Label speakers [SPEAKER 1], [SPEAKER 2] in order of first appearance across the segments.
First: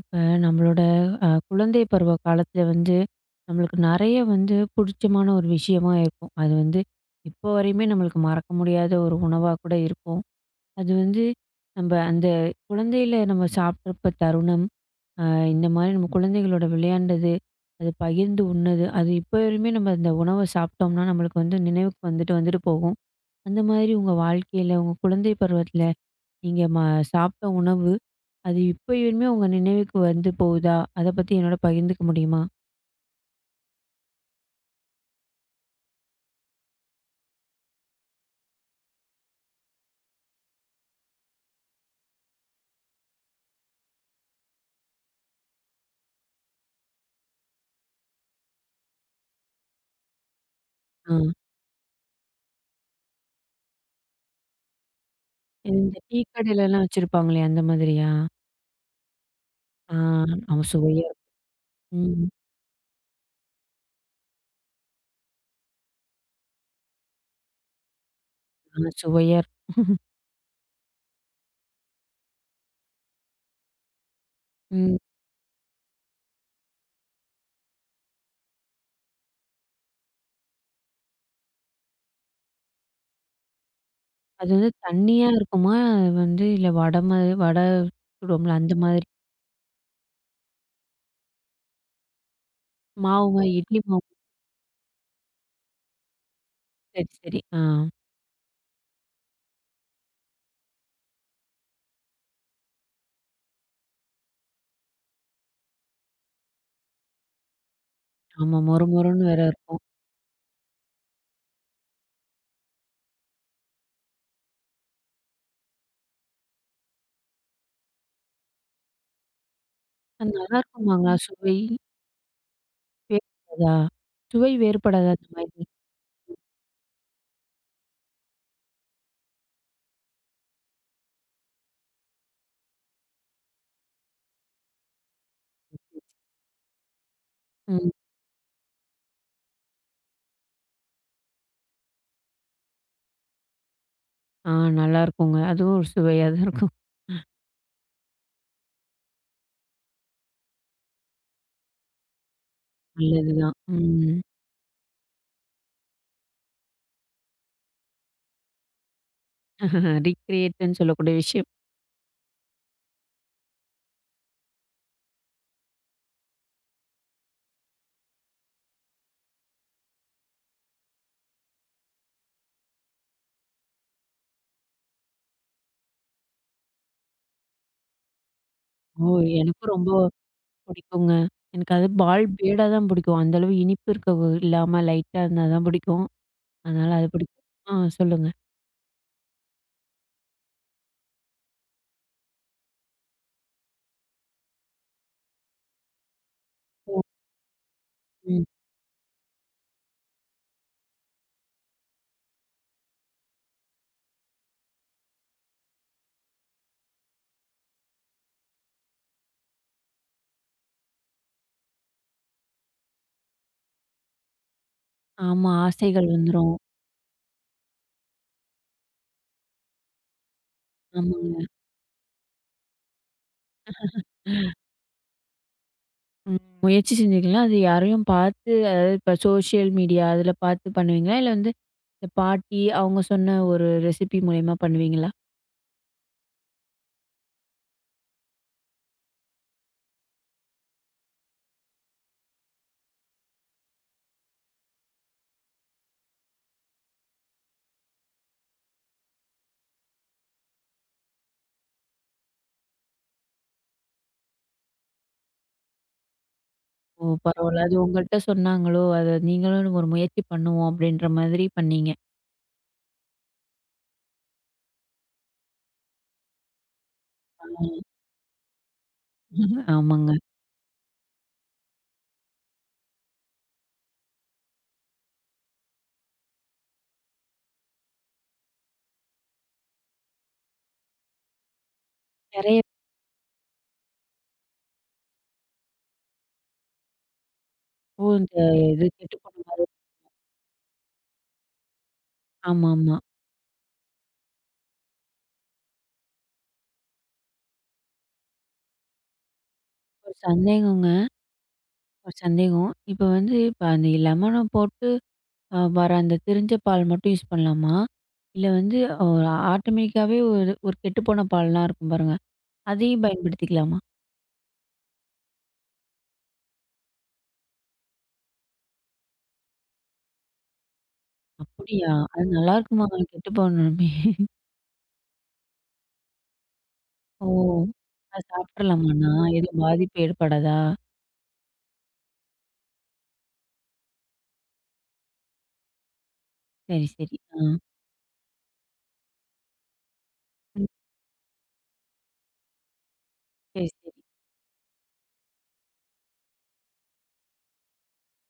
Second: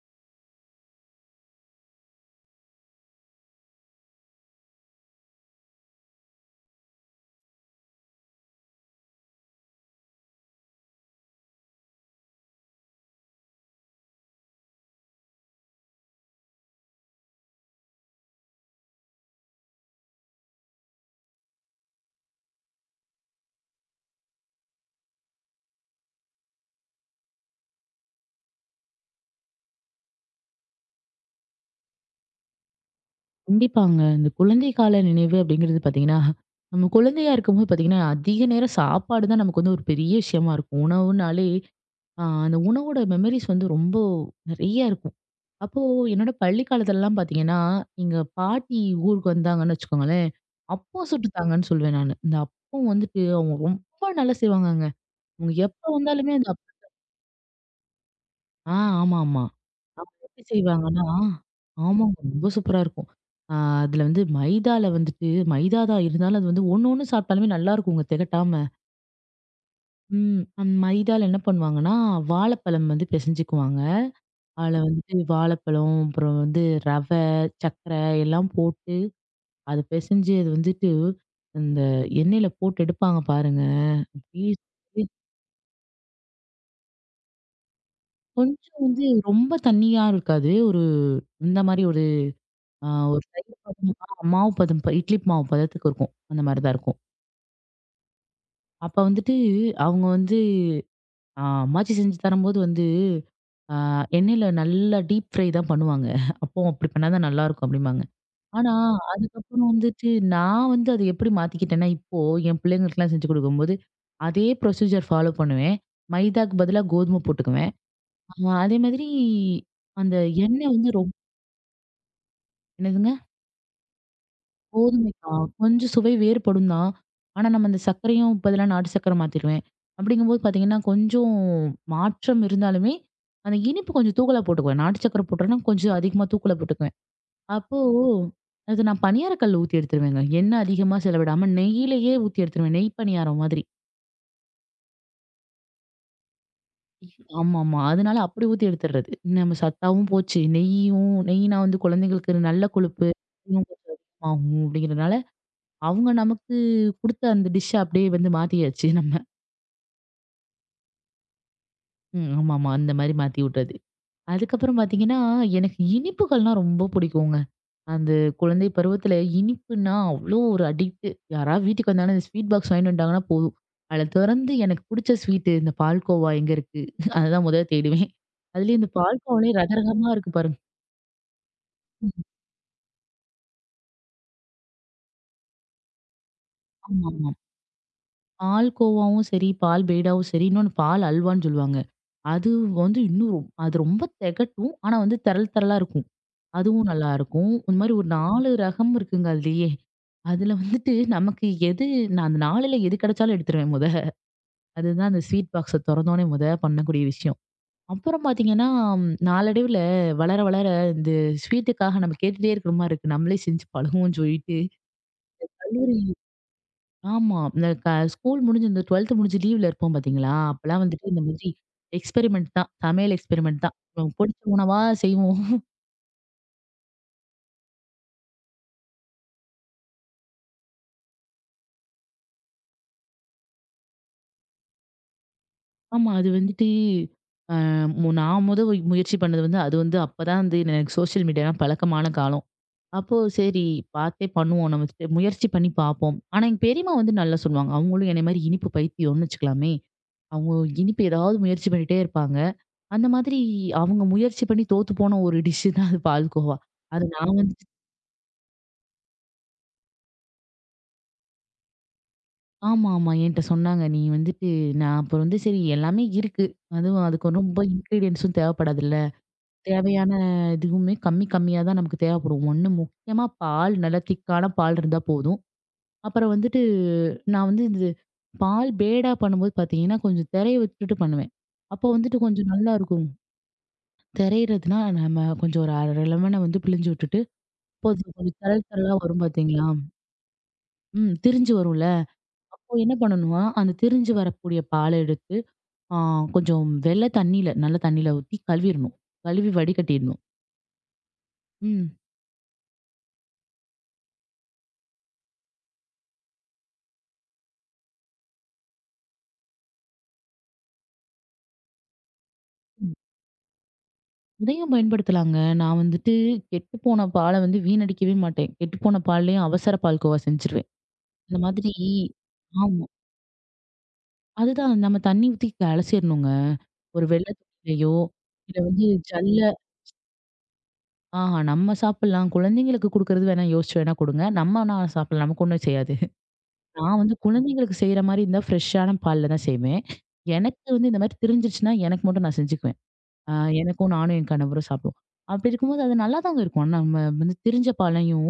[SPEAKER 1] இப்ப நம்மளோட குழந்தை பருவ காலத்துல வந்து நம்மளுக்கு நிறைய வந்து பிடிச்சமான ஒரு விஷயமா இருக்கும். அது வந்து இப்போ வரையுமே நம்மளுக்கு மறக்க முடியாத ஒரு உணவா கூட இருக்கும். அது வந்து நம்ம அந்த குழந்தையில நம்ம சாப்பிட்றப்ப தருணம், இந்த மாதிரி நம்ம குழந்தைகளோட விளையாண்டது, அது பகிர்ந்து உண்ணது, அது இப்போ வரையுமே நம்ம அந்த உணவை சாப்பிட்டோம்னா நம்மளுக்கு வந்து நினைவுக்கு வந்துட்டு வந்துட்டு போகும். அந்த மாதிரி உங்க வாழ்க்கையில உங்க குழந்தை பருவத்துல நீங்க சாப்பிட்ட உணவு, அது இப்பயுமே உங்க நினைவுக்கு வந்து போகுதா? அத பத்தி என்னோட பகிர்ந்துக்க முடியுமா?
[SPEAKER 2] கண்டிப்பாங்க. இந்த குழந்தை கால நினைவு அப்படிங்கிறது பார்த்தீங்கன்னா, நம்ம குழந்தையா இருக்கும்போது பார்த்தீங்கன்னா, அதிக நேரம் சாப்பாடு தான் நமக்கு வந்து ஒரு பெரிய விஷயமா இருக்கும். உணவுனாலே அந்த உணவோட மெமரிஸ் வந்து ரொம்ப நெறைய இருக்கும். அப்போ என்னோட பள்ளி காலத்துலலாம் பார்த்தீங்கன்னா, எங்க பாட்டி ஊருக்கு வந்தாங்கன்னு வச்சுக்கோங்களேன், அப்பம்
[SPEAKER 1] ஆ.
[SPEAKER 2] சுட்டு தாங்கன்னு சொல்லுவேன் நானு. இந்த அப்பம் வந்துட்டு அவங்க ரொம்ப நல்லா செய்வாங்கங்க. அவங்க எப்ப
[SPEAKER 1] இந்த டீ
[SPEAKER 2] வந்தாலுமே அந்த அப்
[SPEAKER 1] கடையிலலாம் வச்சிருப்பாங்களே, அந்த மாதிரியா?
[SPEAKER 2] ஆ ஆமாமா.
[SPEAKER 1] ஆ,
[SPEAKER 2] அவங்க எப்படி
[SPEAKER 1] ஆமா, சுவையா
[SPEAKER 2] செய்வாங்கன்னா,
[SPEAKER 1] இருக்கும்.
[SPEAKER 2] ஆமாங்க.
[SPEAKER 1] ம்.
[SPEAKER 2] ரொம்ப சூப்பரா இருக்கும். ஆ அதுல வந்து மைதால வந்துட்டு மைதா தான் இருந்தாலும் அது வந்து ஒண்ணு ஒண்ணு சாப்பிட்டாலுமே நல்லாருக்குங்க திகட்டாம.
[SPEAKER 1] ஆ, சுவையா இருக்கும்.
[SPEAKER 2] ம். மைதால என்ன பண்ணுவாங்கன்னா, வாழைப்பழம் வந்து பிசைஞ்சுக்குவாங்க. அதுல
[SPEAKER 1] ம்.
[SPEAKER 2] வந்துட்டு வாழைப்பழம், அப்புறம் வந்து ரவை, சர்க்கரை எல்லாம் போட்டு அத பிசைஞ்சு அது வந்துட்டு அந்த எண்ணெயில போட்டு எடுப்பாங்க பாருங்க.
[SPEAKER 1] அது
[SPEAKER 2] அப்படியே
[SPEAKER 1] வந்து தண்ணியா இருக்குமா? அது வந்து இல்ல வட மாரி வடை சுடுவோம்ல அந்த
[SPEAKER 2] கொஞ்சம் வந்து
[SPEAKER 1] மாதிரி?
[SPEAKER 2] ரொம்ப தண்ணியா இருக்காது. ஒரு இந்த மாரி ஆ ஒரு
[SPEAKER 1] மாவு மாரி
[SPEAKER 2] தயிர்
[SPEAKER 1] இட்லி
[SPEAKER 2] சாதம்.
[SPEAKER 1] மாவு.
[SPEAKER 2] மாவு பதம் இட்லி மாவு பதத்துக்கு இருக்கும். அந்த மாரி தான் இருக்கும்.
[SPEAKER 1] சரி, சரி. ஆ.
[SPEAKER 2] அப்ப வந்துட்டு அவங்க வந்து அம்மாச்சி செஞ்சு தரும்போது வந்து, ஆ எண்ணெயில நல்லா டீப் ஃப்ரை தான் பண்ணுவாங்க. அப்போ அப்படி பண்ணா தான் நல்லாருக்கும் அப்படிம்பாங்க.
[SPEAKER 1] ஆமா,
[SPEAKER 2] ஆனா,
[SPEAKER 1] மொறு மொறுன்னு வேற
[SPEAKER 2] அதுக்கப்புறம்
[SPEAKER 1] இருக்கும்.
[SPEAKER 2] வந்துட்டு நான் வந்து அத எப்படி மாத்திக்கிட்டேன்னா, இப்போ என் பிள்ளைங்களுக்குலாம் செஞ்சு குடுக்கும்போது, அதே ப்ரொசீஜர் ஃபாலோ பண்ணுவேன். மைதாக்கு பதிலா கோதுமை போட்டுக்குவேன். ஆ, அதே மாதிரி அந்த
[SPEAKER 1] அது
[SPEAKER 2] எண்ணெய் வந்து
[SPEAKER 1] நல்லாருக்குமாங்களா? சுவை
[SPEAKER 2] என்னதுங்க?
[SPEAKER 1] வேறுபடாதா? சுவை வேறுபடாதா அந்த
[SPEAKER 2] கோதுமைக்கா
[SPEAKER 1] மாதிரி?
[SPEAKER 2] கொஞ்சம் சுவை வேறுபடும் தான். ஆனா நம்ம அந்த சர்க்கரையும் பதிலா நாட்டு சர்க்கரை மாத்திருவேன். அப்படிங்கும்போது பார்த்தீங்கன்னா, கொஞ்சம் மாற்றம் இருந்தாலுமே, அந்த இனிப்பு கொஞ்சம் தூக்கலா போட்டுக்குவேன். நாட்டு சர்க்கரை போட்டேன்னா கொஞ்சம் அதிகமா தூக்கலா போட்டுக்குவேன். அப்போ
[SPEAKER 1] ம்.
[SPEAKER 2] அது நான் பணியாரக்கல்ல ஊத்தி எடுத்துருவேங்க. எண்ணெய் அதிகமா செலவிடாம நெய்யிலேயே ஊத்தி எடுத்துருவேன். நெய் பணியாரம் மாதிரி.
[SPEAKER 1] ஆ, நல்லாருக்குங்க. அதுவும் ஒரு சுவையா தான் இருக்கும்.
[SPEAKER 2] ஆமாமா. அதனால அப்படி ஊத்தி எடுத்துடுறது. நம்ம சத்தாவும் போச்சு. நெய்யும் நெய்னா வந்து குழந்தைங்களுக்கு நல்ல கொழுப்பு.
[SPEAKER 1] நல்லதுதான்.
[SPEAKER 2] இன்னும் கொஞ்சம்
[SPEAKER 1] ம்.
[SPEAKER 2] அதிகமாகும் அப்படிங்கிறனால அவங்க நமக்கு குடுத்த அந்த டிஷ் அப்படியே வந்து மாத்தியாச்சு நம்ம.
[SPEAKER 1] ரீக்ரியேட்ன்னு சொல்லக்கூடிய விஷயம்.
[SPEAKER 2] ம். ஆமாமா. அந்த மாரி மாத்தி விட்டது. அதுக்கப்புறம் பார்த்தீங்கன்னா, எனக்கு இனிப்புகள்னா ரொம்ப பிடிக்குங்க. அந்த குழந்தை பருவத்தில இனிப்புன்னா அவ்ளோ ஒரு அடிக்ட்டு. யாராவது வீட்டுக்கு வந்தாங்கன்னா, இந்த ஸ்வீட் பாக்ஸ் வாங்கிட்டு வந்துட்டாங்கன்னா போதும். அதில திறந்து எனக்கு பிடிச்ச ஸ்வீட்டு இந்த பால்கோவா எங்க இருக்கு? அதுதான் முதல்ல தேடுவேன். அதுலயும் இந்த
[SPEAKER 1] ஓ!
[SPEAKER 2] பால்கோவாலயே
[SPEAKER 1] எனக்கும் ரொம்ப
[SPEAKER 2] ரகரகமா இருக்கு பாருங்க.
[SPEAKER 1] பிடிக்குங்க. எனக்கு அது பால்
[SPEAKER 2] ம்.
[SPEAKER 1] பேடா தான் பிடிக்கும். அந்த அளவு இனிப்பு இருக்க இல்லாம லைட்டா இருந்தா தான் பிடிக்கும். அதனால அது
[SPEAKER 2] ஆமாமா.
[SPEAKER 1] பிடிக்கும். ஆ, சொல்லுங்க.
[SPEAKER 2] பால் கோவாவும் சரி, பால் பேடாவும் சரி, இன்னொன்னு பால் அல்வான்னு சொல்லுவாங்க. அது வந்து இன்னும் ரொ அது ரொம்ப திகட்டும். ஆனா வந்து தெரள் தெரளா இருக்கும். அதுவும்
[SPEAKER 1] ஓ!
[SPEAKER 2] நல்லாருக்கும். இந்த மாரி ஒரு
[SPEAKER 1] ம்.
[SPEAKER 2] 4 ரகம் இருக்குங்க அதுலயே. அதுல வந்துட்டு நமக்கு எது நான் அந்த 4ல எது கிடைச்சாலும் எடுத்துருவேன் மொத. அதுதான் அந்த ஸ்வீட் பாக்ஸ தொறந்தோனே மொத பண்ணக்கூடிய விஷயம். அப்புறம் பார்த்தீங்கன்னா, நாளடைவுல வளர வளர இந்த ஸ்வீட்டுக்காக நம்ம கேட்டுட்டே இருக்கிற மாரி இருக்கு. நம்மளே செஞ்சு பழகுவோம்ன்னு சொல்லிட்டு
[SPEAKER 1] ஆமா, ஆசைகள் வந்துரும்.
[SPEAKER 2] ஆமா. இந்த க ஸ்கூல் முடிஞ்சு இந்த 12த் முடிஞ்சு லீவ்ல இருப்போம் பாத்தீங்களா? அப்பலாம் வந்துட்டு இந்த
[SPEAKER 1] ஆமாங்க.
[SPEAKER 2] மாதிரி எக்ஸ்பெரிமெண்ட் தான். சமையல் எக்ஸ்பெரிமெண்ட் தான். நமக்கு புடிச்ச உணவா செய்வோம்.
[SPEAKER 1] ம். முயற்சி செஞ்சீங்களா? அது யாரையும் பார்த்து, அதாவது இப்ப சோசியல் மீடியா அதில பார்த்து பண்ணுவீங்களா? இல்ல வந்து இந்த பாட்டி அவங்க சொன்ன ஒரு ரெசிபி மூலியமா பண்ணுவீங்களா?
[SPEAKER 2] ஆமா. அது வந்துட்டு அ மு நான் மொத முயற்சி பண்ணது வந்து அது வந்து அப்பதான் வந்து எனக்கு சோசியல் மீடியாலாம் பழக்கமான காலம். அப்போ சரி பாத்தே பண்ணுவோம். நம்ம ஸ் முயற்சி பண்ணி பாப்போம். ஆனா எங்க பெரியம்மா வந்து நல்லா சொல்லுவாங்க. அவங்களும் என்னைய மாரி இனிப்பு பைத்தியம்னு வச்சுக்கலாமே. அவங்க இனிப்பு ஏதாவது முயற்சி பண்ணிட்டே இருப்பாங்க. அந்த மாதிரி அவங்க முயற்சி பண்ணி தோத்து போன ஒரு டிஷ் தான் அது பால்கோவா.
[SPEAKER 1] ஓ!
[SPEAKER 2] அது நான் வந்து
[SPEAKER 1] பரவால்ல. அது உங்கள்ட்ட சொன்னாங்களோ, அத நீங்களும் ஒரு முயற்சி பண்ணுவோம் அப்படின்ற மாதிரி பண்ணீங்க.
[SPEAKER 2] ஆமா, ஆமா. என்ட்ட சொன்னாங்க. நீ வந்துட்டு நான் அப்புறம் வந்து சரி எல்லாமே இருக்கு. அதுவும் அதுக்கு ரொம்ப இன்கிரீடியன்ட்ஸும் தேவைப்படாதுல்ல.
[SPEAKER 1] ஆமாங்க.
[SPEAKER 2] தேவையான இதுவுமே கம்மி கம்மியா தான் நமக்கு தேவைப்படும். ஒண்ணு முக்கியமா பால், நல்லா திக்கான பால் இருந்தா போதும். அப்புறம் வந்துட்டு நான் வந்து இது பால் பேடா பண்ணும்போது பார்த்தீங்கன்னா, கொஞ்சம் திரைய விட்டுட்டு பண்ணுவேன். அப்போ வந்துட்டு கொஞ்சம்
[SPEAKER 1] நெறைய.
[SPEAKER 2] நல்லாருக்கும். திரையிறதுனா நம்ம கொஞ்சம் ஒரு 1/2 லெமன வந்து பிழிஞ்சு விட்டுட்டு,
[SPEAKER 1] இப்போ
[SPEAKER 2] கொஞ்சம்
[SPEAKER 1] இந்த
[SPEAKER 2] கொஞ்சம் தழல்
[SPEAKER 1] இது
[SPEAKER 2] தழலா
[SPEAKER 1] கெட்டு
[SPEAKER 2] வரும்
[SPEAKER 1] போன
[SPEAKER 2] பார்த்தீங்களா?
[SPEAKER 1] மாதிரி.
[SPEAKER 2] ம். திரிஞ்சு வரும்ல. அப்போ என்ன
[SPEAKER 1] ஆமாமா.
[SPEAKER 2] பண்ணணும்னா, அந்த திரிஞ்சு வரக்கூடிய பால எடுத்து ஆ கொஞ்சம் வெள்ள தண்ணீல, நல்ல தண்ணீல ஊத்தி கழுவிறணும். கழுவி
[SPEAKER 1] ஒரு
[SPEAKER 2] வடிகட்டிடணும்.
[SPEAKER 1] சந்தேகங்க.
[SPEAKER 2] ம்.
[SPEAKER 1] ஒரு சந்தேகம். இப்ப அந்த லெமன போட்டு அ வர அந்த திரிஞ்ச பால் மட்டும் யூஸ் பண்ணலாமா? இல்ல வந்து அ ஆட்டோமேட்டிக்காவே ஒரு ஒரு கெட்டுப்போன பால்லாம் இருக்கும் பாருங்க.
[SPEAKER 2] ம்.
[SPEAKER 1] அதையும் பயன்படுத்திக்கலாமா?
[SPEAKER 2] இதையும் பயன்படுத்தலாங்க. நான் வந்துட்டு கெட்டுப்போன பால வந்து வீணடிக்கவே மாட்டேன். கெட்டுப்போன பால்லயும் அவசர பால் கோவா செஞ்சுருவேன். இந்த மாதிரி
[SPEAKER 1] அப்படியா? அது
[SPEAKER 2] ஆமா.
[SPEAKER 1] நல்லாருக்குமா? கெட்டு போனமே.
[SPEAKER 2] அதுதான் நம்ம தண்ணீ ஊத்தி அலசிறணுங்க. ஒரு
[SPEAKER 1] ஓ!
[SPEAKER 2] வெள்ள துணியிலயோ,
[SPEAKER 1] அது
[SPEAKER 2] இல்ல வந்து
[SPEAKER 1] சாப்பிட்றலாமாண்ணா?
[SPEAKER 2] ஜல்ல
[SPEAKER 1] எதுவும் பாதிப்பு ஏற்படாதா?
[SPEAKER 2] ஆஹா நம்ம சாப்பிடலாம். குழந்தைங்களுக்கு குடுக்குறது வேணா யோசிச்சு வேணா குடுங்க. நம்ம நான் சாப்பிடலாம். நமக்கு ஒண்ணும் செய்யாது.
[SPEAKER 1] சரி,
[SPEAKER 2] நான் வந்து
[SPEAKER 1] சரி. ஆ.
[SPEAKER 2] குழந்தைங்களுக்கு செய்ற மாரி இருந்தா ஃப்ரெஷ்ஷான பால்ல தான் செய்வேன்.
[SPEAKER 1] ம்.
[SPEAKER 2] எனக்கு வந்து இந்த மாரி திரிஞ்சிருச்சுன்னா, எனக்கு மட்டும் நான் செஞ்சுக்குவேன். அ
[SPEAKER 1] சரி, சரி.
[SPEAKER 2] எனக்கும் நானும் என் கணவரும் சாப்பிடுவோம். அப்படி இருக்கும்போது அது நல்லாதாங்க இருக்கும். ஆனா, நம்ம வந்து திரிஞ்ச பாலையும்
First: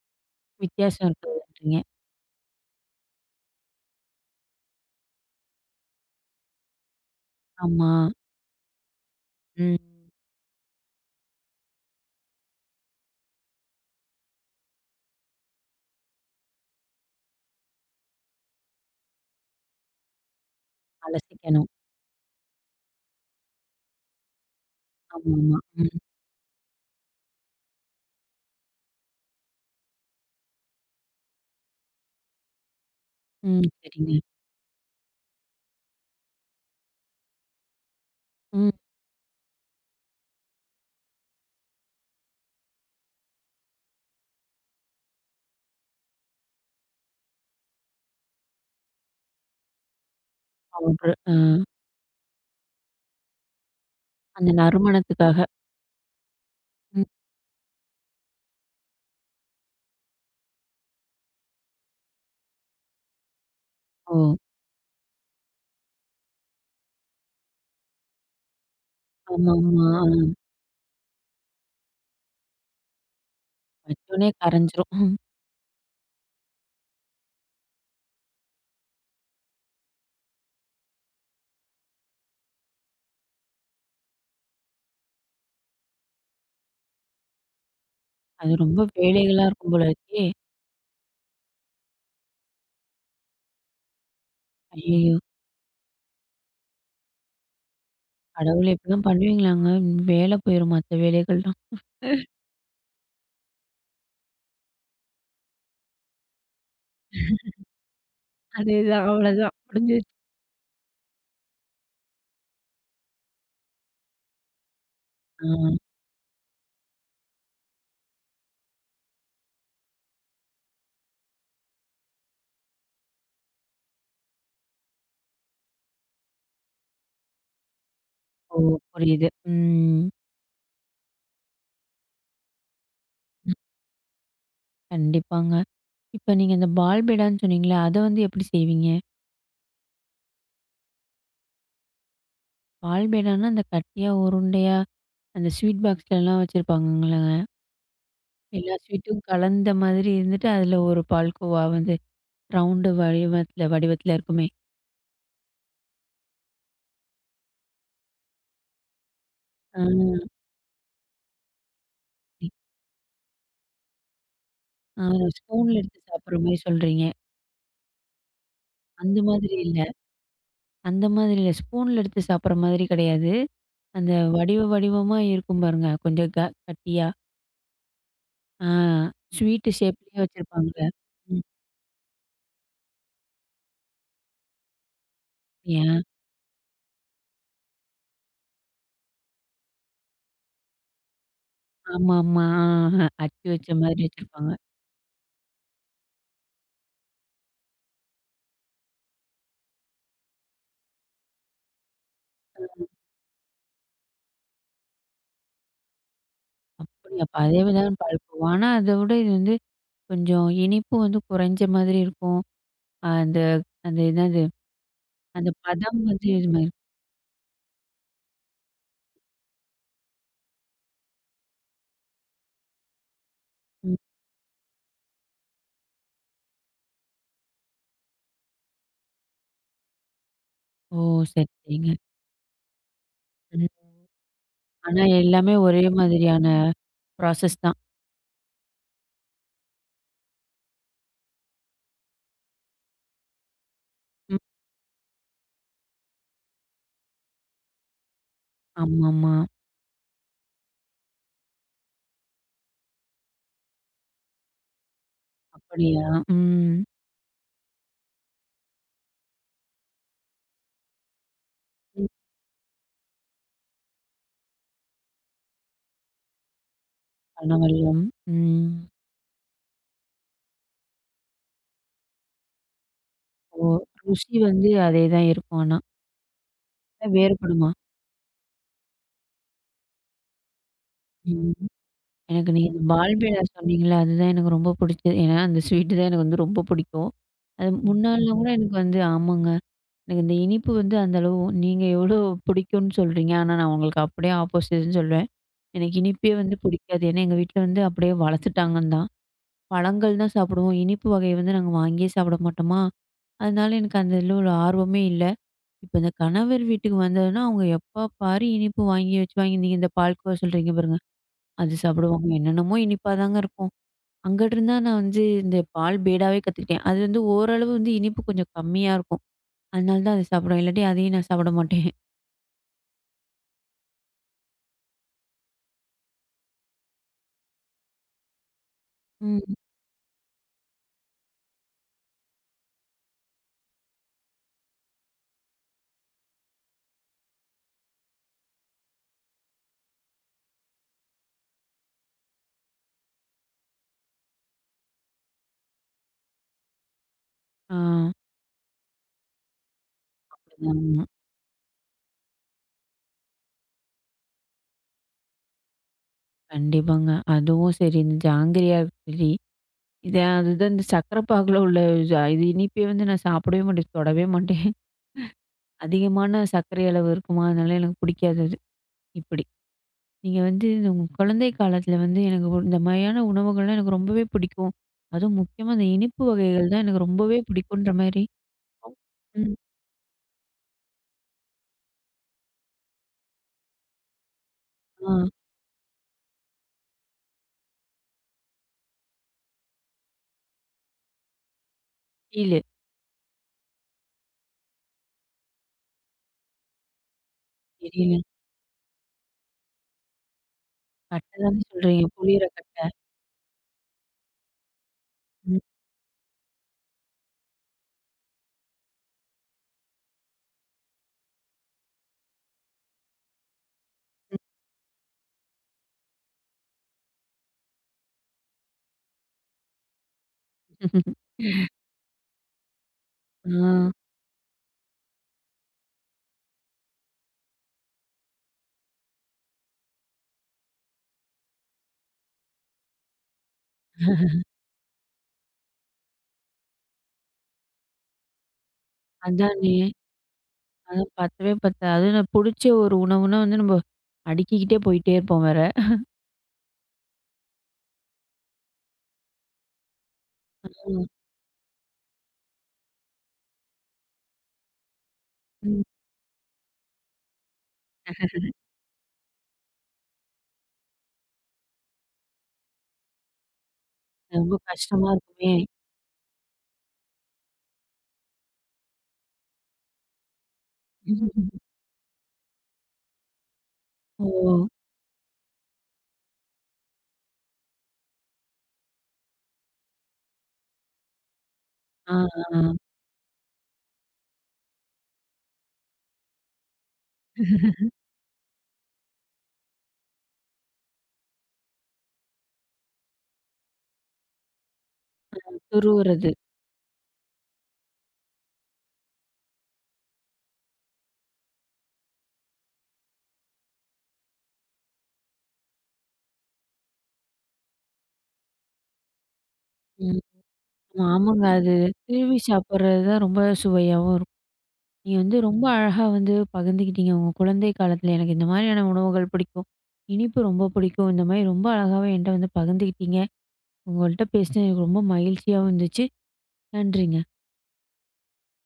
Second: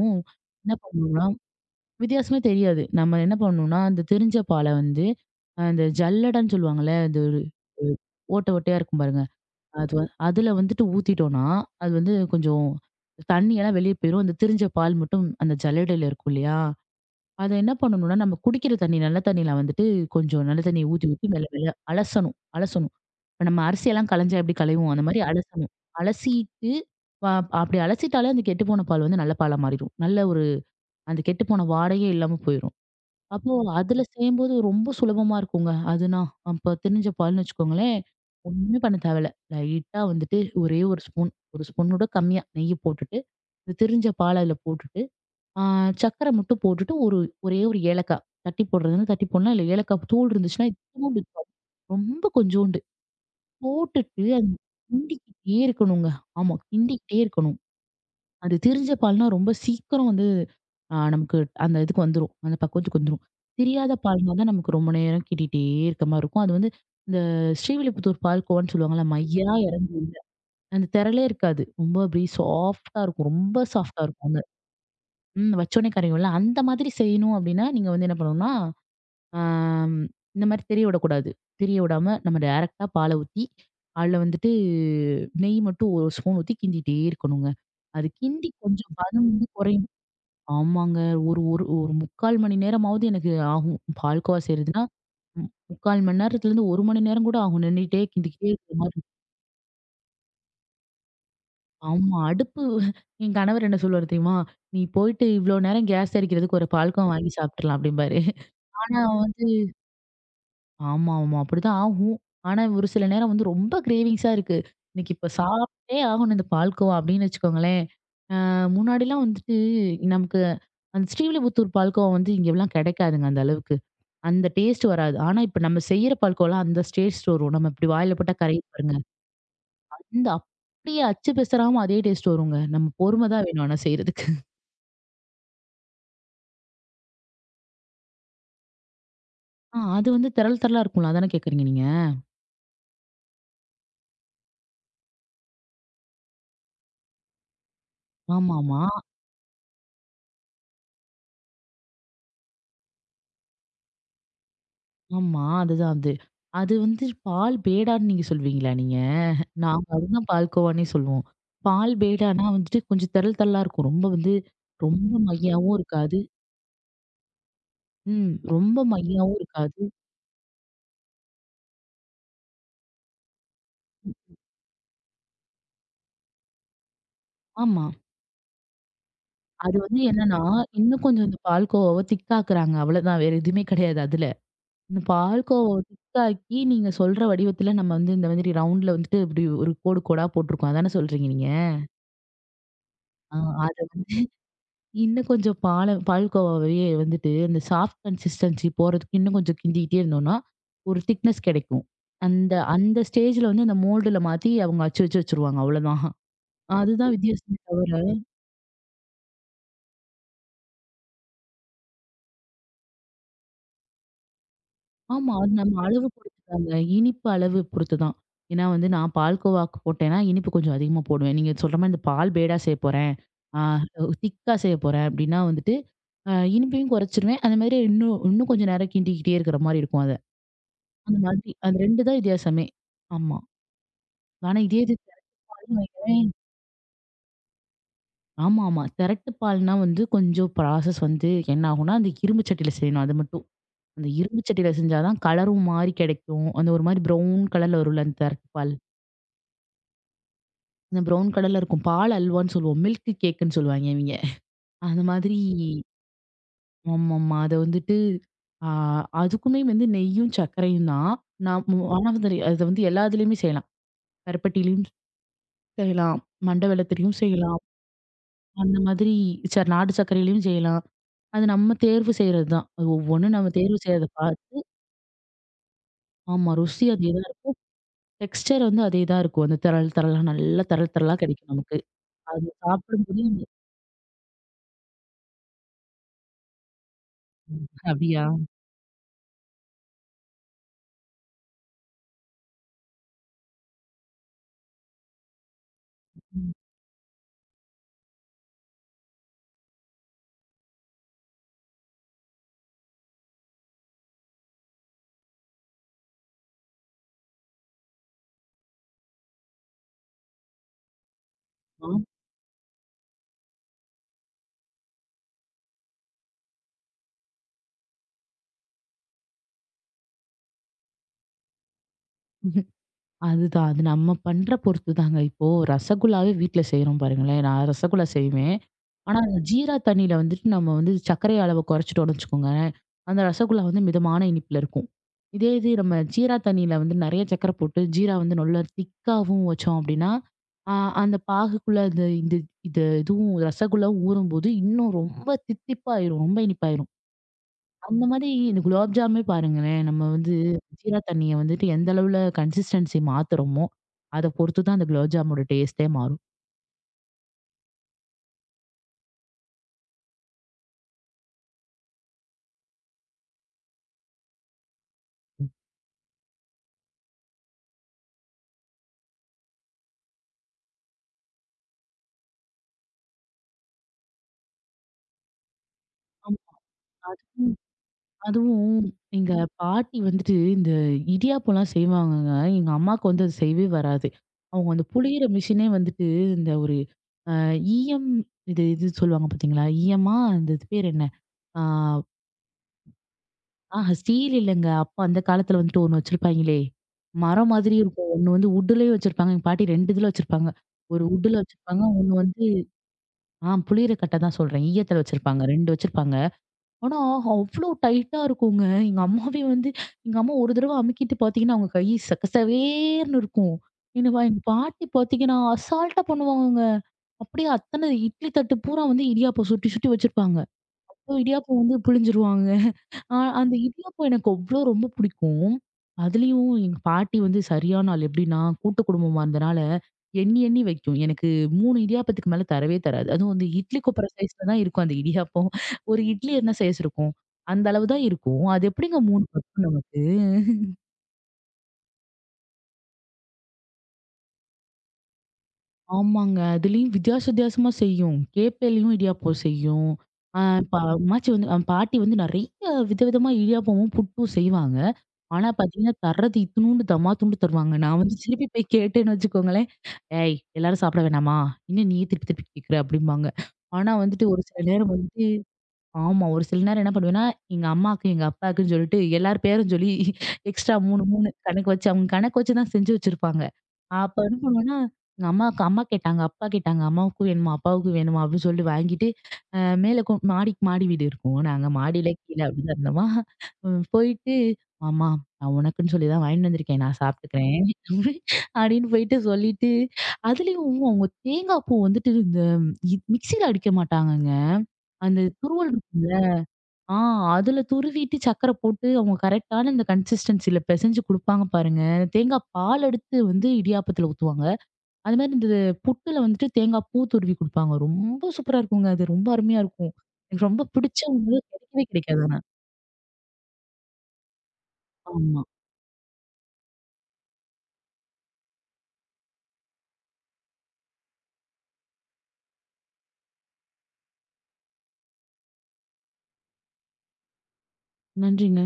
[SPEAKER 2] என்ன
[SPEAKER 1] வித்தியாசம்
[SPEAKER 2] பண்ணுவோம்னா,
[SPEAKER 1] இருக்குதுன்றீங்க.
[SPEAKER 2] வித்தியாசமே தெரியாது. நம்ம என்ன பண்ணணும்னா, அந்த திரிஞ்ச பால வந்து அந்த ஜல்லடன்னு சொல்லுவாங்கல்ல. அது ஒரு
[SPEAKER 1] ஆமா.
[SPEAKER 2] ஒரு ஓட்டை ஓட்டையா இருக்கும் பாருங்க.
[SPEAKER 1] ம்.
[SPEAKER 2] அது வ அதுல வந்துட்டு ஊத்திட்டோம்னா, அது வந்து கொஞ்சம் தண்ணியெல்லாம் வெளிய போயிரும். அந்த திரிஞ்ச பால் மட்டும் அந்த ஜல்லடையில இருக்கும் இல்லையா? அத என்ன பண்ணணும்னா, நம்ம குடிக்கிற தண்ணி, நல்ல தண்ணில வந்துட்டு கொஞ்சம் நல்ல தண்ணிய ஊத்தி, ஊத்தி மெல்ல,
[SPEAKER 1] அலசிக்கணும்.
[SPEAKER 2] மெல்ல அலசணும், அலசணும். இப்ப நம்ம அரிசியெல்லாம் களைஞ்சா எப்படி களைவோம்? அந்த மாரி
[SPEAKER 1] ஆமாமா.
[SPEAKER 2] அலசணும்.
[SPEAKER 1] ம்.
[SPEAKER 2] அலசிட்டு வ அப்படி அலசிட்டாலே அந்த கெட்டுப்போன பால் வந்து நல்ல பாலா மாறிடும். நல்ல ஒரு அந்த கெட்டுப்போன வாடையே இல்லாம போயிரும். அப்போ
[SPEAKER 1] ம்.
[SPEAKER 2] அதுல
[SPEAKER 1] சரிங்க.
[SPEAKER 2] செய்யும்போது ரொம்ப சுலபமா இருக்குங்க. அதுனா, அப்ப திரிஞ்ச பால்ன்னு வச்சுக்கோங்களேன்,
[SPEAKER 1] ம்.
[SPEAKER 2] ஒண்ணுமே பண்ண தேவையில்ல. லைட்டா வந்துட்டு ஒரே 1 ஸ்பூன், 1 ஸ்பூனோட கம்மியா நெய்ய போட்டுட்டு, இந்த திரிஞ்ச பால் அதுல போட்டுட்டு ஆ சர்க்கரை மட்டும் போட்டுட்டு ஒரே ஒரு ஏலக்காய். தட்டி போடுறதுன்னா தட்டி போடலாம். இல்ல ஏலக்காய் தூள் இருந்துச்சுன்னா
[SPEAKER 1] பவுடரு.
[SPEAKER 2] இத்துணூண்டு
[SPEAKER 1] ஆ.
[SPEAKER 2] இருக்காது. ரொம்ப கொஞ்சோண்டு. போட்டுட்டு அது
[SPEAKER 1] அந்த நறுமணத்துக்காக.
[SPEAKER 2] கிண்டிக்கிட்டே இருக்கணுங்க. ஆமா.
[SPEAKER 1] ம்.
[SPEAKER 2] கிண்டிக்கிட்டே இருக்கணும். அது திரிஞ்ச பால்னா ரொம்ப சீக்கிரம் வந்து நமக்கு அந்த இதுக்கு வந்துரும். அந்த பக்குவத்துக்கு வந்துரும். திரியாத பால்னா
[SPEAKER 1] ஓ!
[SPEAKER 2] தான் நமக்கு ரொம்ப நேரம் கிண்டிட்டே இருக்க மாரி இருக்கும். அது வந்து இந்த ஸ்ரீவில்லிபுத்தூர் பால்கோவான்னு சொல்லுவாங்கல்ல. மையா
[SPEAKER 1] ஆமாமா. ஆ.
[SPEAKER 2] இறங்கும். அந்த திரளே இருக்காது. ரொம்ப அப்படியே சாஃப்ட்டா இருக்கும். ரொம்ப சாஃப்ட்டா
[SPEAKER 1] வச்சோனே
[SPEAKER 2] இருக்கும். அந்த
[SPEAKER 1] கரைஞ்சிரும்.
[SPEAKER 2] ம். வச்சோனே கரையும்ல. அந்த மாதிரி செய்யணும் அப்டின்னா, நீங்க வந்து என்ன பண்ணணும்னா, ஆம் இந்த மாரி தெரிய விடக்கூடாது. தெரிய விடாம நம்ம டைரக்ட்டா பால ஊத்தி, அதுல வந்துட்டு நெய் மட்டும் ஒரு ஸ்பூன் ஊத்தி கிண்டிட்டே இருக்கணுங்க. அது கிண்டி
[SPEAKER 1] அது ரொம்ப
[SPEAKER 2] கொஞ்சம் பதம்
[SPEAKER 1] வேலைகளா
[SPEAKER 2] வந்து
[SPEAKER 1] இருக்கும் போல
[SPEAKER 2] குறையும்.
[SPEAKER 1] இருக்கே!
[SPEAKER 2] ஆமாங்க. ஒரு ஒரு ஒரு 3/4 மணி நேரமாவது எனக்கு ஆகும். பால்கோவா செய்றதுன்னா,
[SPEAKER 1] ஐயய்யோ!
[SPEAKER 2] 3/4 மணி நேரத்துலருந்து 1 மணி நேரம் கூட ஆகும். நின்னுட்டே கிண்டிக்கிட்டே
[SPEAKER 1] கடவுளே!
[SPEAKER 2] இருக்கிற மாரி
[SPEAKER 1] இப்படிலாம்
[SPEAKER 2] இருக்கும்.
[SPEAKER 1] பண்ணுவீங்களாங்க? வேலை போயிரும் மத்த வேலைகள்லாம்.
[SPEAKER 2] ஆமா. அடுப்பு என் கணவர் என்ன சொல்லுவாரு தெரியுமா? "நீ போயிட்டு இவ்ளோ நேரம் கேஸ் எரிக்கிறதுக்கு ஒரு பால்கோவா வாங்கி சாப்ட்டுறலாம்" அப்டிம்பாரு. ஆனா
[SPEAKER 1] அதேதான்.
[SPEAKER 2] வந்து
[SPEAKER 1] அவ்வளதான். முடிஞ்சிருச்சு.
[SPEAKER 2] ஆமா, ஆமா. அப்படிதான் ஆகும். ஆனா ஒரு சில நேரம் வந்து ரொம்ப கிரேவிங்ஸா இருக்கு. இன்னைக்கு இப்ப
[SPEAKER 1] ஆ.
[SPEAKER 2] சாப்பிட்டே ஆகணும் இந்த பால்கோவா அப்படின்னு வச்சுக்கோங்களேன். முன்னாடிலாம் வந்துட்டு நமக்கு அந்த ஸ்ரீவில்லிபுத்தூர் பால்கோவா வந்து இங்கலாம் கிடைக்காதுங்க அந்த அளவுக்கு. அந்த டேஸ்ட் வராது. ஆனா இப்ப நம்ம செய்யற பால்கோவாலாம் அந்த டேஸ்ட் வரும். நம்ம இப்படி வாயில போட்டா
[SPEAKER 1] ஓ!
[SPEAKER 2] கரையும் பாருங்க.
[SPEAKER 1] புரியுது. ம்.
[SPEAKER 2] இந்த அப்படியே அச்சு பெசராம அதே டேஸ்ட் வருங்க. நம்ம பொறுமை தான்
[SPEAKER 1] ம்.
[SPEAKER 2] வேணும் ஆனா செய்றதுக்கு.
[SPEAKER 1] கண்டிப்பாங்க. இப்ப நீங்க இந்த பால் பேடான்னு சொன்னீங்கல்ல, அத வந்து எப்படி செய்வீங்க?
[SPEAKER 2] அது வந்து தெறள் தெறளா இருக்கும்ல அதானே கேட்கறீங்க நீங்க?
[SPEAKER 1] பால் பேடான்னா, அந்த கட்டியா, உருண்டையா, அந்த ஸ்வீட் பாக்ஸ்லலாம் வச்சிருப்பாங்கல்லங்க. எல்லா
[SPEAKER 2] ஆமாமா.
[SPEAKER 1] ஸ்வீட்டும் கலந்த மாதிரி இருந்துட்டு, அதுல ஒரு பால்கோவா வந்து ரவுண்டு வடிவத்துல வடிவத்துல இருக்குமே.
[SPEAKER 2] ஆமா. அதுதான் அது. அது வந்து பால் பேடான்னு நீங்க சொல்லுவீங்களா நீங்க?
[SPEAKER 1] ஆ.
[SPEAKER 2] நாங்க அதுதான் பால்கோவான்னே சொல்லுவோம். பால் பேடான்னா வந்துட்டு கொஞ்சம் தெறல் தெறலா இருக்கும். ரொம்ப வந்து
[SPEAKER 1] ஆ,
[SPEAKER 2] ரொம்ப மையாவும்
[SPEAKER 1] ஸ்பூன்ல எடுத்து
[SPEAKER 2] இருக்காது.
[SPEAKER 1] சாப்பிடுற மாரி சொல்றீங்க.
[SPEAKER 2] ம். ரொம்ப
[SPEAKER 1] அந்த
[SPEAKER 2] மையாவும்
[SPEAKER 1] மாதிரி இல்ல.
[SPEAKER 2] இருக்காது.
[SPEAKER 1] அந்த மாதிரி இல்ல. ஸ்பூன்ல எடுத்து சாப்பிடுற மாதிரி கிடையாது. அந்த வடிவ வடிவமா இருக்கும் பாருங்க. கொஞ்சம் க கட்டியா.
[SPEAKER 2] ஆமா.
[SPEAKER 1] ஆ, ஸ்வீட்
[SPEAKER 2] அது வந்து
[SPEAKER 1] ஷேப்லயே
[SPEAKER 2] என்னன்னா,
[SPEAKER 1] வச்சிருப்பாங்கல்ல.
[SPEAKER 2] இன்னும் கொஞ்சம் இந்த
[SPEAKER 1] ம்.
[SPEAKER 2] பால்கோவாவ திக்காக்குறாங்க. அவ்வளதான். வேற எதுவுமே கிடையாது அதுல. இந்த பால்கோவாவ
[SPEAKER 1] அப்படியா?
[SPEAKER 2] திக்காக்கி நீங்க சொல்ற வடிவத்துல நம்ம வந்து இந்த மாதிரி ரவுண்ட்ல வந்துட்டு இப்படி ஒரு கோடு கோடா போட்டுருக்கோம். அதானே சொல்றீங்க நீங்க?
[SPEAKER 1] ஆமாமா. ஆ, ஆ. அச்சு
[SPEAKER 2] ஆ.
[SPEAKER 1] வச்ச மாதிரி வச்சிருப்பாங்க.
[SPEAKER 2] இன்னும் கொஞ்சம் பால்கோவாவையே வந்துட்டு, அந்த சாஃப்ட் கன்சிஸ்டன்சி போறதுக்கு இன்னும் கொஞ்சம் கிண்டிக்கிட்டே இருந்தோம்னா, ஒரு திக்னஸ் கெடைக்கும். அந்த அந்த ஸ்டேஜ்ல வந்து அந்த மோல்டுல மாத்தி அவங்க அச்சு வச்சு வச்சுருவாங்க. அவ்வளோதான். அதுதான்
[SPEAKER 1] அப்படியா? அப்ப
[SPEAKER 2] வித்தியாசமே
[SPEAKER 1] அதே
[SPEAKER 2] தவிர
[SPEAKER 1] தான் பால்கோவா. ஆனா, அத விட இது வந்து கொஞ்சம் இனிப்பு வந்து குறைஞ்ச மாதிரி இருக்கும். அந்த அந்த என்னது?
[SPEAKER 2] ஆமா.
[SPEAKER 1] அந்த
[SPEAKER 2] அது நம்ம
[SPEAKER 1] பதம்
[SPEAKER 2] அளவு
[SPEAKER 1] வந்து
[SPEAKER 2] பொறுத்து
[SPEAKER 1] இது மாரி.
[SPEAKER 2] தாங்க. இனிப்பு அளவு பொறுத்து தான். ஏன்னா வந்து நான் பால்கோவாக்கு போட்டேன்னா, இனிப்பு கொஞ்சம் அதிகமா போடுவேன். நீங்க சொல்ற மாரி இந்த பால் பேடா செய்ய போறேன். ஆ
[SPEAKER 1] ம்.
[SPEAKER 2] திக்கா செய்ய போறேன். அப்டின்னா வந்துட்டு, இனிப்பையும் குறைச்சிருவேன். அதே மாதிரி இன்னும் இன்னும் கொஞ்சம் நேரம் கிண்டிக்கிட்டே இருக்கிற மாரி இருக்கும்.
[SPEAKER 1] ஓ!
[SPEAKER 2] அந்த
[SPEAKER 1] சரி,
[SPEAKER 2] மாதிரி. அது
[SPEAKER 1] சரிங்க.
[SPEAKER 2] 2 தான் வித்தியாசமே. ஆமா.
[SPEAKER 1] ம்.
[SPEAKER 2] ஆனா இதே இது
[SPEAKER 1] ஆனா எல்லாமே
[SPEAKER 2] திரட்டுன்னு
[SPEAKER 1] ஒரே
[SPEAKER 2] வைங்களேன்.
[SPEAKER 1] மாதிரியான ப்ராசஸ் தான்.
[SPEAKER 2] ஆமா, ஆமா. திரட்டு பால்னா வந்து கொஞ்சம் ப்ராசஸ் வந்து என்ன ஆகும்னா, அந்த இரும்பு சட்டியில செய்யணும் அது மட்டும். அந்த
[SPEAKER 1] ம்.
[SPEAKER 2] இரும்பு சட்டியில செஞ்சா தான் கலரும் மாறி கிடைக்கும். அந்த ஒரு மாரி ப்ரவுன் கலர்ல வரும்ல அந்த திரட்டு பால்.
[SPEAKER 1] ஆமாமா.
[SPEAKER 2] அந்த ப்ரவுன் கலர்ல இருக்கும். பால் அல்வான்னு சொல்லுவோம். மில்க் கேக்குன்னு சொல்லுவாங்க இவிங்க. அந்த மாதிரி
[SPEAKER 1] அப்படியா? ம்.
[SPEAKER 2] ஆமாமா. அத வந்துட்டு ஆ அதுக்குமே வந்து நெய்யும், சர்க்கரையும் தான். நான் மு
[SPEAKER 1] ம்.
[SPEAKER 2] ஆனா வந்து அத வந்து எல்லா இதுலயுமே செய்யலாம். கருப்பட்டிலயும் செய்யலாம். மண்ட வெல்லத்திலயும் செய்யலாம்.
[SPEAKER 1] பனவெல்லம். ம்.
[SPEAKER 2] அந்த மாதிரி நாட்டு சர்க்கரையிலயும் செய்யலாம். அது நம்ம தேர்வு செய்றது தான். அது ஒவ்வொன்னும் நம்ம
[SPEAKER 1] ஓ!
[SPEAKER 2] தேர்வு செய்றத
[SPEAKER 1] ருசி
[SPEAKER 2] பார்த்து
[SPEAKER 1] வந்து அதே தான் இருக்கும் ஆனா.
[SPEAKER 2] ஆமா. ருசி
[SPEAKER 1] ஆனா
[SPEAKER 2] அதே தான் இருக்கும்.
[SPEAKER 1] வேறுபடுமா?
[SPEAKER 2] டெக்ஸ்டர் வந்து அதே தான் இருக்கும். அந்த தரள் தரளா நல்லா தரள் தரளா கிடைக்கும்
[SPEAKER 1] ம்.
[SPEAKER 2] நமக்கு. அது
[SPEAKER 1] எனக்கு நீங்க இந்த
[SPEAKER 2] சாப்பிடும்போதே
[SPEAKER 1] பால்பேடா சொன்னீங்கல்ல, அதுதான் எனக்கு ரொம்ப பிடிச்சது. ஏன்னா அந்த ஸ்வீட்டு தான் எனக்கு வந்து ரொம்ப பிடிக்கும்.
[SPEAKER 2] ம்.
[SPEAKER 1] அது
[SPEAKER 2] அப்படியா?
[SPEAKER 1] முன்னாடிலாம் கூட எனக்கு வந்து ஆமாங்க. எனக்கு இந்த இனிப்பு வந்து அந்த அளவு நீங்க எவ்வளோ பிடிக்கும்னு சொல்றீங்க. ஆனா நான் உங்களுக்கு அப்படியே ஆப்போசிட்ன்னு சொல்லுவேன். எனக்கு இனிப்பே
[SPEAKER 2] ம்.
[SPEAKER 1] வந்து பிடிக்காது. ஏன்னா எங்க வீட்ல வந்து அப்படியே வளர்த்துட்டாங்கன்னு தான். பழங்கள் தான் சாப்பிடுவோம். இனிப்பு வகைய வந்து நாங்க வாங்கியே சாப்பிட மாட்டோமா, அதனால எனக்கு அந்த இதில ஒரு ஆர்வமே இல்ல. இப்ப இந்த கணவர் வீட்டுக்கு வந்ததுன்னா, அவங்க எப்ப பாரு இனிப்பு வாங்கி வச்சு வாங்கி, நீங்க இந்த பால்கோவா சொல்றீங்க பாருங்க, அது
[SPEAKER 2] ஆ.
[SPEAKER 1] சாப்பிடுவாங்க. என்னென்னமோ இனிப்பா தாங்க இருக்கும். அங்கிட்டு இருந்தா நான் வந்து இந்த பால் பேடாவே கத்துக்கிட்டேன். அது வந்து ஓரளவு வந்து இனிப்பு கொஞ்சம் கம்மியா இருக்கும். அதனால தான் அத சாப்பிடுவேன். இல்லாட்டி அதையும் நான் சாப்பிட மாட்டேன்.
[SPEAKER 2] அதுதான். அது நம்ம பண்ற பொறுத்து தாங்க. இப்போ ரசகுல்லாவே வீட்ல செய்றோம் பாருங்களேன். நான் ரசகுல்லா செய்வேன். ஆனா, அந்த
[SPEAKER 1] ம்.
[SPEAKER 2] ஜீரா தண்ணியில வந்துட்டு நம்ம வந்து சர்க்கரை அளவ குறைச்சிட்டோம்னு வச்சுக்கோங்களேன், அந்த ரசகுல்லா வந்து மிதமான இனிப்புல இருக்கும். இதே இது நம்ம ஜீரா தண்ணியில வந்து நெறைய சர்க்கரை போட்டு ஜீரா வந்து நல்லா திக்காவும் வச்சோம் அப்படின்னா, ஆ அந்த பாகுக்குள்ள இந்த இந்த இது இதுவும் ரசகுல்லாவும் ஊறும்போது இன்னும் ரொம்ப தித்திப்பாயிரும். ரொம்ப இனிப்பாயிரும்.
[SPEAKER 1] ஆ.
[SPEAKER 2] அந்த மாதிரி இந்த குலாப் ஜாமே பாருங்களேன், நம்ம வந்து ஜீரா
[SPEAKER 1] ஆமா.
[SPEAKER 2] தண்ணிய வந்துட்டு எந்த அளவுல கன்சிஸ்டன்சி மாத்துறோமோ, அத பொறுத்து தான் அந்த குலாப் ஜாமோட டேஸ்ட்டே மாறும்.
[SPEAKER 1] கண்டிப்பாங்க. அதுவும் சரி, இந்த ஜாங்கிரியா இருக்கு சரி. இது அதுதான் இந்த சர்க்கரை பாகுல உள்ள இது இது இனிப்பே வந்து நான் சாப்பிடவே மாட்டேன். தொடவே மாட்டேன். அதிகமான சர்க்கரை அளவு இருக்குமா, அதனால எனக்கு பிடிக்காது அது. இப்படி. நீங்க வந்து இந்த உங்க குழந்தை காலத்துல வந்து எனக்கு ஒரு- இந்த மாதிரியான உணவுகள்லாம் எனக்கு ரொம்பவே பிடிக்கும். அதுவும் முக்கியமா இந்த இனிப்பு
[SPEAKER 2] அம்
[SPEAKER 1] வகைகள் தான் எனக்கு ரொம்பவே பிடிக்குன்ற மாரி.
[SPEAKER 2] அதுவும் எங்க
[SPEAKER 1] ம்.
[SPEAKER 2] பாட்டி வந்துட்டு இந்த இடியாப்பம்லாம் செய்வாங்கங்க. எங்க அம்மாவுக்கு வந்து அது செய்யவே வராது. அவங்க அந்த
[SPEAKER 1] ஆ.
[SPEAKER 2] புளியிற மிஷினே வந்துட்டு இந்த ஒரு அ ஈயம் இது இது சொல்லுவாங்க பார்த்தீங்களா? ஈயமா அந்த இது பேர் என்ன? ஆ
[SPEAKER 1] ஃபீலு.
[SPEAKER 2] ஆஹா! ஸ்டீல் இல்லங்க. அப்ப அந்த காலத்துல வந்துட்டு ஒண்ணு வச்சிருப்பாய்ங்களே! மரம் மாதிரி இருக்கும்.
[SPEAKER 1] தெரியல.
[SPEAKER 2] ஒண்ணு வந்து வுட்லயே வச்சிருப்பாங்க. எங்க பாட்டி 2 இதுல வச்சிருப்பாங்க. ஒரு
[SPEAKER 1] கட்ட
[SPEAKER 2] வுட்ல
[SPEAKER 1] தானே
[SPEAKER 2] வச்சிருப்பாங்க.
[SPEAKER 1] சொல்றீங்க.
[SPEAKER 2] ஒண்ணு
[SPEAKER 1] புளியுற
[SPEAKER 2] வந்து
[SPEAKER 1] கட்ட.
[SPEAKER 2] ஆ புளியற கட்ட தான் சொல்றேன். ஈயத்துல வச்சிருப்பாங்க.
[SPEAKER 1] ம்.
[SPEAKER 2] 2 வச்சிருப்பாங்க. ஆனா, அவ்ளோ டைட்டா இருக்குங்க. எங்க அம்மாவே வந்து எங்க அம்மா ஒரு தடவ அமுக்கிட்டு பாத்தீங்கன்னா, அவங்க கை சகசவேர்ன்னு இருக்கும். என்னவா
[SPEAKER 1] ம்.
[SPEAKER 2] எங்க பாட்டி பாத்தீங்கன்னா, அசால்ட்டா பண்ணுவாங்கங்க. அப்படியே அத்தன இட்லி தட்டு பூரா வந்து இடியாப்பம் சுட்டி சுட்டி வச்சிருப்பாங்க. அப்போ இடியாப்பம் வந்து புழிஞ்சிருவாங்க. அந்த
[SPEAKER 1] ஆ.
[SPEAKER 2] இடியாப்பம் எனக்கு அவ்ளோ ரொம்ப பிடிக்கும். அதுலயும் எங்க பாட்டி வந்து சரியான ஆள். எப்படின்னா, கூட்டு குடும்பமா இருந்தனால எண்ணி எண்ணி வைக்கும். எனக்கு 3 இடியாப்பத்துக்கு மேல தரவே தராது. அதுவும் வந்து இட்லி கொப்புற சைஸ்ல தான் இருக்கும் அந்த இடியாப்பம். ஒரு இட்லி என்ன சைஸ் இருக்கும்? அந்த அளவு தான் இருக்கும். அது எப்படிங்க 3 பத்தும்
[SPEAKER 1] அதானே.
[SPEAKER 2] நமக்கு?
[SPEAKER 1] அதான் பத்தவே பத்தாது. அதுவும் நான் புடிச்ச ஒரு உணவுனா வந்து நம்ம அடுக்கிக்கிட்டே போயிட்டே இருப்போம் வேற.
[SPEAKER 2] ஆமாங்க. அதுலயும் வித்தியாச வித்தியாசமா செய்யும். கேப்பையிலயும் இடியாப்பம் செய்யும். அ ப அம்மாச்சி வந்து பாட்டி வந்து நெறைய விதவிதமா இடியாப்பமும், புட்டும் செய்வாங்க. ஆனா
[SPEAKER 1] ம்.
[SPEAKER 2] பார்த்தீங்கன்னா, தர்றது இத்துணூண்டு தம்மாத்துண்டு தருவாங்க. நான் வந்து திருப்பி போய் கேட்டேன்னு வச்சுக்கோங்களேன், "ஏய் எல்லாரும் சாப்பிட வேணாமா? என்ன நீயே திருப்பி திருப்பி கேட்குற?" அப்படிம்பாங்க. ஆனா வந்துட்டு ஒரு
[SPEAKER 1] ரொம்ப
[SPEAKER 2] சில நேரம்
[SPEAKER 1] கஷ்டமா
[SPEAKER 2] வந்துட்டு
[SPEAKER 1] இருக்குமே!
[SPEAKER 2] ஆமா. ஒரு சில நேரம் என்ன பண்ணுவேன்னா, எங்க அம்மாக்கு, எங்க அப்பாக்குன்னு சொல்லிட்டு எல்லார் பேரும் சொல்லி எக்ஸ்ட்ரா 3, 3 கணக்கு வச்சு அவங்க கணக்கு வச்சு தான் செஞ்சு வச்சிருப்பாங்க. அப்ப என்ன
[SPEAKER 1] ஓ!
[SPEAKER 2] பண்ணுவேன்னா, எங்க அம்மாக்கு அம்மா கேட்டாங்க, அப்பா கேட்டாங்க. அம்மாவுக்கும் வேணுமா, அப்பாவுக்கும் வேணுமா அப்படின்னு சொல்லி வாங்கிட்டு, அ மேல கொ மாடிக்கு மாடி வீடு இருக்கும். நாங்க மாடியில
[SPEAKER 1] ஆ,
[SPEAKER 2] கீழ
[SPEAKER 1] ஆ.
[SPEAKER 2] அப்படிதான் இருந்தோமா. போயிட்டு, "மாமா நான் உனக்குன்னு சொல்லி தான் வாங்கிட்டு வந்திருக்கேன். நான் சாப்பிட்டுக்கிறேன்." அப்படின்னு போயிட்டு சொல்லிட்டு, அதுலயும் அவங்க தேங்காய் பூ வந்துட்டு இந்த மிக்ஸியில அடிக்க மாட்டாங்கங்க. அந்த துருவல் இருக்கும்ல
[SPEAKER 1] துருவுறது.
[SPEAKER 2] ஆ அதுல துருவிட்டு சர்க்கரை போட்டு அவங்க கரெக்ட்டான இந்த கன்சிஸ்டன்சில பெசஞ்சு குடுப்பாங்க பாருங்க. தேங்காய் பால் எடுத்து வந்து இடியாப்பத்துல ஊத்துவாங்க. அது மாரி இந்த புட்டுல வந்துட்டு தேங்காய் பூ துருவி குடுப்பாங்க. ரொம்ப சூப்பரா இருக்குங்க. அது ரொம்ப அருமையா இருக்கும்.
[SPEAKER 1] ம்.
[SPEAKER 2] எனக்கு ரொம்ப பிடிச்ச உணவு
[SPEAKER 1] ஆமாங்க. அது
[SPEAKER 2] கிடைக்கவே கிடைக்காது
[SPEAKER 1] திருவி
[SPEAKER 2] ஆனா.
[SPEAKER 1] சாப்பிடுறது தான் ரொம்ப சுவையாவும் இருக்கும். நீங்க வந்து
[SPEAKER 2] ஆமா.
[SPEAKER 1] ரொம்ப அழகா வந்து பகிர்ந்துக்கிட்டீங்க. உங்க குழந்தை காலத்தில எனக்கு இந்த மாதிரியான உணவுகள் பிடிக்கும். இனிப்பு ரொம்ப பிடிக்கும். இந்த மாரி ரொம்ப அழகாவே என்ட்ட வந்து பகிர்ந்துக்கிட்டீங்க. உங்கள்ட்ட பேசினது எனக்கு ரொம்ப மகிழ்ச்சியாவும் இருந்துச்சு. நன்றிங்க.
[SPEAKER 2] நன்றிங்க.